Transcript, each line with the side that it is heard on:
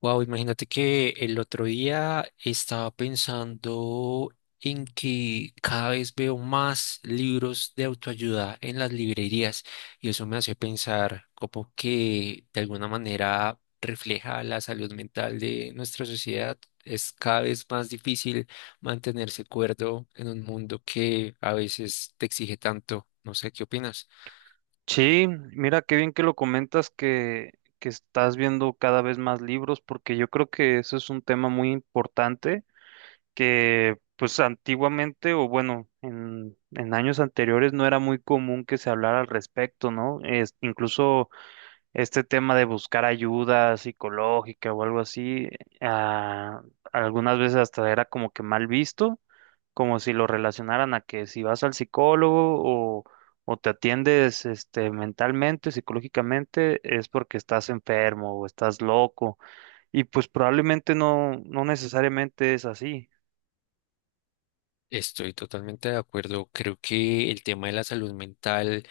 left: Wow, imagínate que el otro día estaba pensando en que cada vez veo más libros de autoayuda en las librerías y eso me hace pensar como que de alguna manera refleja la salud mental de nuestra sociedad. Es cada vez más difícil mantenerse cuerdo en un mundo que a veces te exige tanto. No sé, ¿qué opinas?
right: Sí, mira qué bien que lo comentas que estás viendo cada vez más libros, porque yo creo que eso es un tema muy importante que pues antiguamente o bueno, en años anteriores no era muy común que se hablara al respecto, ¿no? Es, incluso este tema de buscar ayuda psicológica o algo así, ah, algunas veces hasta era como que mal visto, como si lo relacionaran a que si vas al psicólogo o, o te atiendes este, mentalmente, psicológicamente, es porque estás enfermo o estás loco. Y pues probablemente no necesariamente es así.
left: Estoy totalmente de acuerdo. Creo que el tema de la salud mental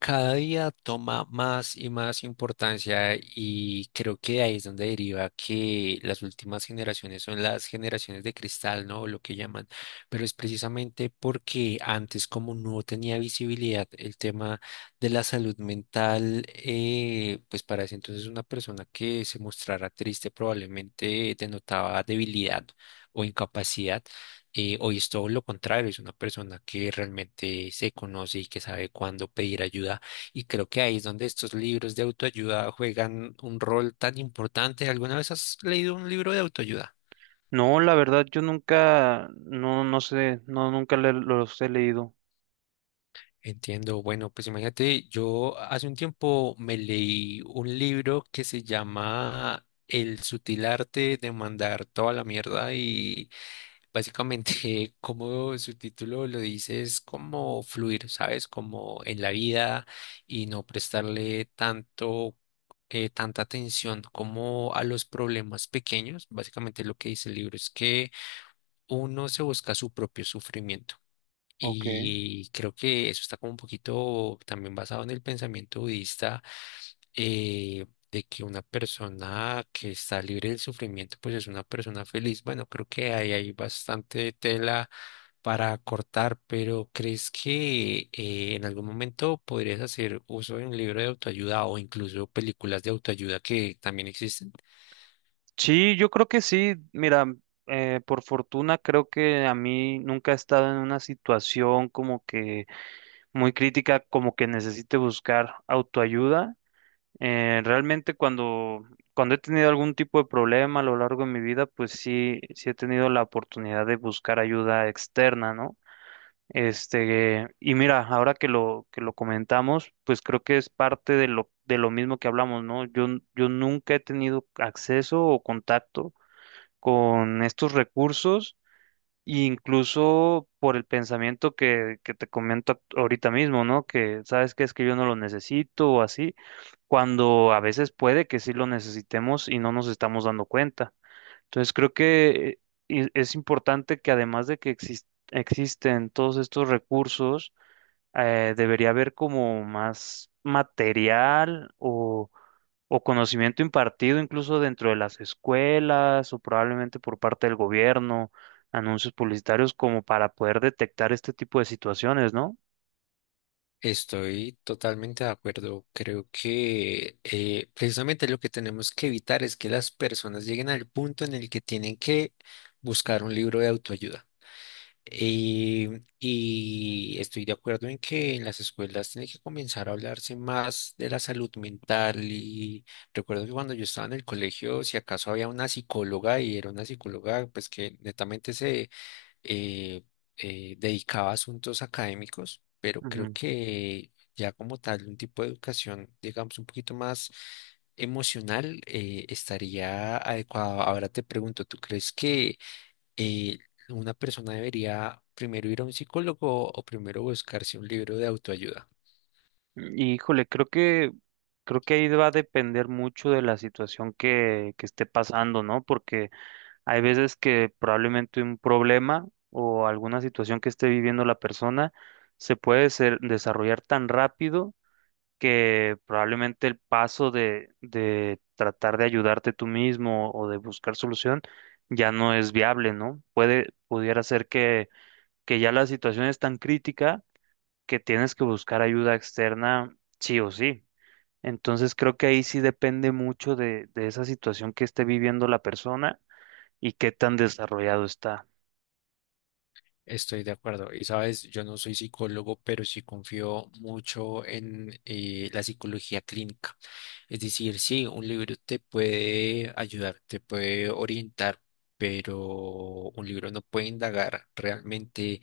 left: cada día toma más y más importancia y creo que de ahí es donde deriva que las últimas generaciones son las generaciones de cristal, ¿no? Lo que llaman, pero es precisamente porque antes como no tenía visibilidad el tema de la salud mental, pues para ese entonces una persona que se mostrara triste probablemente denotaba debilidad o incapacidad. Hoy es todo lo contrario, es una persona que realmente se conoce y que sabe cuándo pedir ayuda. Y creo que ahí es donde estos libros de autoayuda juegan un rol tan importante. ¿Alguna vez has leído un libro de autoayuda?
right: No, la verdad, yo nunca, no, no sé, no, nunca le- los he leído.
left: Entiendo. Bueno, pues imagínate, yo hace un tiempo me leí un libro que se llama El sutil arte de mandar toda la mierda y básicamente, como su título lo dice, es como fluir, ¿sabes? Como en la vida y no prestarle tanta atención como a los problemas pequeños. Básicamente lo que dice el libro es que uno se busca su propio sufrimiento.
right: Ok.
left: Y creo que eso está como un poquito también basado en el pensamiento budista, de que una persona que está libre del sufrimiento, pues es una persona feliz. Bueno, creo que ahí hay bastante tela para cortar, pero ¿crees que en algún momento podrías hacer uso de un libro de autoayuda o incluso películas de autoayuda que también existen?
right: Sí, yo creo que sí. Mira, por fortuna creo que a mí nunca he estado en una situación como que muy crítica, como que necesite buscar autoayuda. Realmente cuando he tenido algún tipo de problema a lo largo de mi vida, pues sí, sí he tenido la oportunidad de buscar ayuda externa, ¿no? Este, y mira, ahora que que lo comentamos, pues creo que es parte de de lo mismo que hablamos, ¿no? Yo nunca he tenido acceso o contacto con estos recursos, e incluso por el pensamiento que te ahorita mismo, ¿no? Que sabes que es que yo no lo necesito o así, cuando a veces puede que sí lo necesitemos y no nos estamos dando cuenta. Entonces creo que es importante que además de que existen todos estos recursos, debería haber como más material o conocimiento impartido incluso dentro de las escuelas o probablemente por parte del gobierno, anuncios publicitarios como para poder detectar este tipo de situaciones, ¿no?
left: Estoy totalmente de acuerdo. Creo que precisamente lo que tenemos que evitar es que las personas lleguen al punto en el que tienen que buscar un libro de autoayuda. Y, y estoy de acuerdo en que en las escuelas tiene que comenzar a hablarse más de la salud mental. Y recuerdo que cuando yo estaba en el colegio, si acaso había una psicóloga y era una psicóloga, pues que netamente eh, dedicaba a asuntos académicos, pero creo
right: Ujú.
left: que ya como tal, un tipo de educación, digamos, un poquito más emocional, estaría adecuado. Ahora te pregunto, ¿tú crees que eh, una persona debería primero ir a un psicólogo o primero buscarse un libro de autoayuda?
right: Y, híjole, creo que ahí va a depender mucho de la situación que esté pasando, ¿no? Porque hay veces que probablemente un problema o alguna situación que esté viviendo la persona se puede desarrollar tan rápido que probablemente el paso de tratar de ayudarte tú mismo o de buscar solución ya no es viable, ¿no? Puede, pudiera ser que ya la situación es tan crítica que tienes que buscar ayuda externa sí o sí. Entonces creo que ahí sí depende mucho de esa situación que esté viviendo la persona y qué tan desarrollado está.
left: Estoy de acuerdo. Y sabes, yo no soy psicólogo, pero sí confío mucho en la psicología clínica. Es decir, sí, un libro te puede ayudar, te puede orientar, pero un libro no puede indagar realmente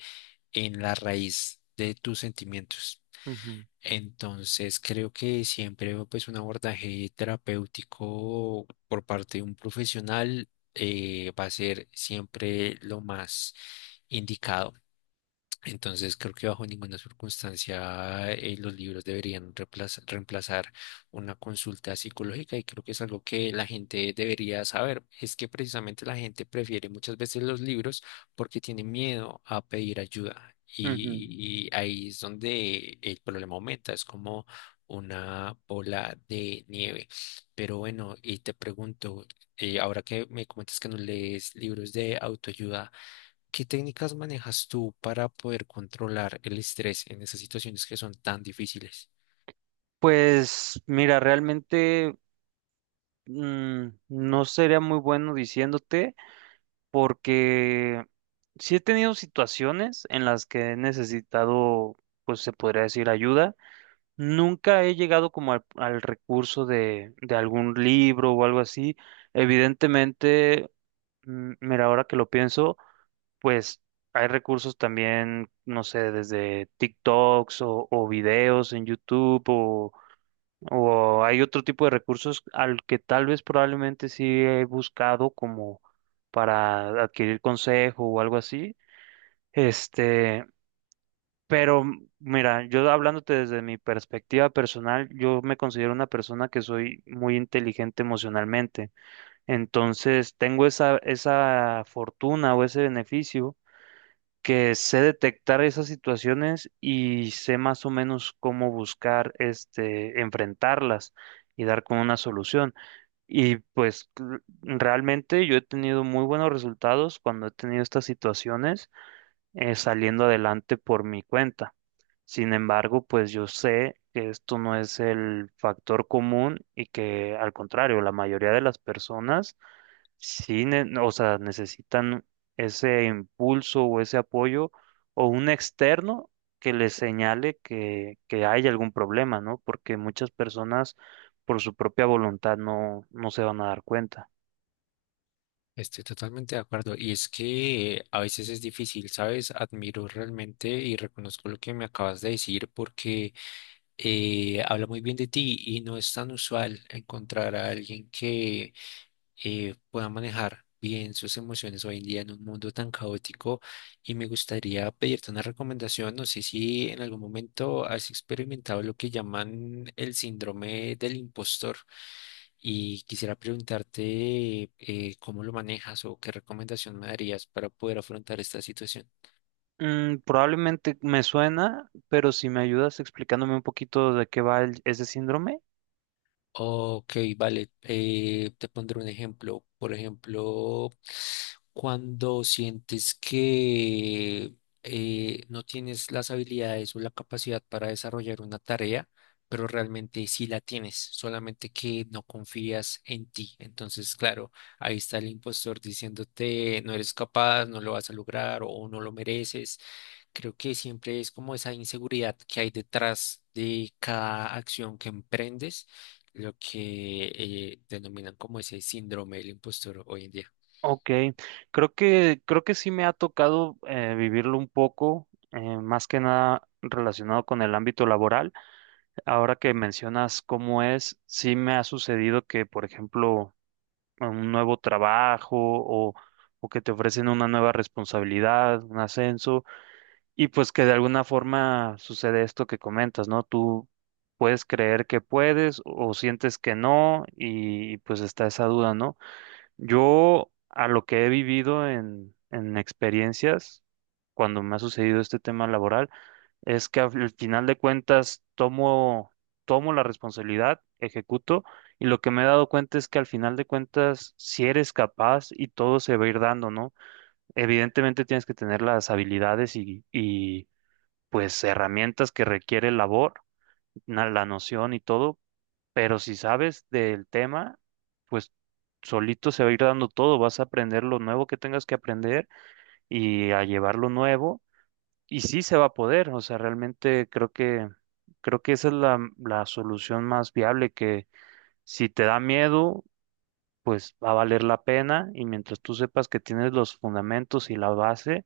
left: en la raíz de tus sentimientos.
right: Ujú,
left: Entonces, creo que siempre pues, un abordaje terapéutico por parte de un profesional va a ser siempre lo más indicado. Entonces creo que bajo ninguna circunstancia los libros deberían reemplazar una consulta psicológica y creo que es algo que la gente debería saber. Es que precisamente la gente prefiere muchas veces los libros porque tiene miedo a pedir ayuda
right: ujú.
left: y ahí es donde el problema aumenta, es como una bola de nieve. Pero bueno, y te pregunto, ahora que me comentas que no lees libros de autoayuda, ¿qué técnicas manejas tú para poder controlar el estrés en esas situaciones que son tan difíciles?
right: Pues mira, realmente no sería muy bueno diciéndote, porque sí he tenido situaciones en las que he necesitado, pues se podría decir, ayuda. Nunca he llegado como al recurso de algún libro o algo así. Evidentemente, mira, ahora que lo pienso, pues hay recursos también, no sé, desde TikToks o videos en YouTube o hay otro tipo de recursos al que tal vez probablemente sí he buscado como para adquirir consejo o algo así. Este, pero mira, yo hablándote desde mi perspectiva personal, yo me considero una persona que soy muy inteligente emocionalmente. Entonces, tengo esa fortuna o ese beneficio que sé detectar esas situaciones y sé más o menos cómo buscar, este, enfrentarlas y dar con una solución. Y pues realmente yo he tenido muy buenos resultados cuando he tenido estas situaciones saliendo adelante por mi cuenta. Sin embargo, pues yo sé que esto no es el factor común y que al contrario, la mayoría de las personas sí, o sea, necesitan ese impulso o ese apoyo o un externo que les señale que hay algún problema, ¿no? Porque muchas personas por su propia voluntad no se van a dar cuenta.
left: Estoy totalmente de acuerdo. Y es que a veces es difícil, ¿sabes? Admiro realmente y reconozco lo que me acabas de decir porque habla muy bien de ti y no es tan usual encontrar a alguien que pueda manejar bien sus emociones hoy en día en un mundo tan caótico. Y me gustaría pedirte una recomendación. No sé si en algún momento has experimentado lo que llaman el síndrome del impostor. Y quisiera preguntarte cómo lo manejas o qué recomendación me darías para poder afrontar esta situación.
right: Mm, probablemente me suena, pero si me ayudas explicándome un poquito de qué va ese síndrome.
left: Ok, vale. Te pondré un ejemplo. Por ejemplo, cuando sientes que no tienes las habilidades o la capacidad para desarrollar una tarea, pero realmente sí la tienes, solamente que no confías en ti. Entonces, claro, ahí está el impostor diciéndote no eres capaz, no lo vas a lograr o no lo mereces. Creo que siempre es como esa inseguridad que hay detrás de cada acción que emprendes lo que denominan como ese síndrome del impostor hoy en día.
right: Ok, creo creo que sí me ha tocado vivirlo un poco, más que nada relacionado con el ámbito laboral. Ahora que mencionas cómo es, sí me ha sucedido que, por ejemplo, en un nuevo trabajo o que te ofrecen una nueva responsabilidad, un ascenso, y pues que de alguna forma sucede esto que comentas, ¿no? Tú puedes creer que puedes o sientes que no y pues está esa duda, ¿no? Yo, a lo que he vivido en experiencias, cuando me ha sucedido este tema laboral, es que al final de cuentas tomo la responsabilidad, ejecuto, y lo que me he dado cuenta es que al final de cuentas, si eres capaz y todo se va a ir dando, ¿no? Evidentemente tienes que tener las habilidades y pues herramientas que requiere el labor, la noción y todo, pero si sabes del tema, pues solito se va a ir dando todo, vas a aprender lo nuevo que tengas que aprender y a llevar lo nuevo y sí se va a poder, o sea, realmente creo que esa es la solución más viable que si te da miedo, pues va a valer la pena y mientras tú sepas que tienes los fundamentos y la base,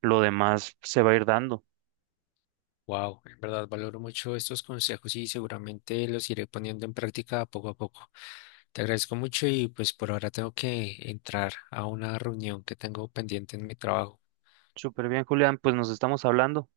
right: lo demás se va a ir dando.
left: Wow, en verdad valoro mucho estos consejos y seguramente los iré poniendo en práctica poco a poco. Te agradezco mucho y pues por ahora tengo que entrar a una reunión que tengo pendiente en mi trabajo.
right: Súper bien, Julián, pues nos estamos hablando.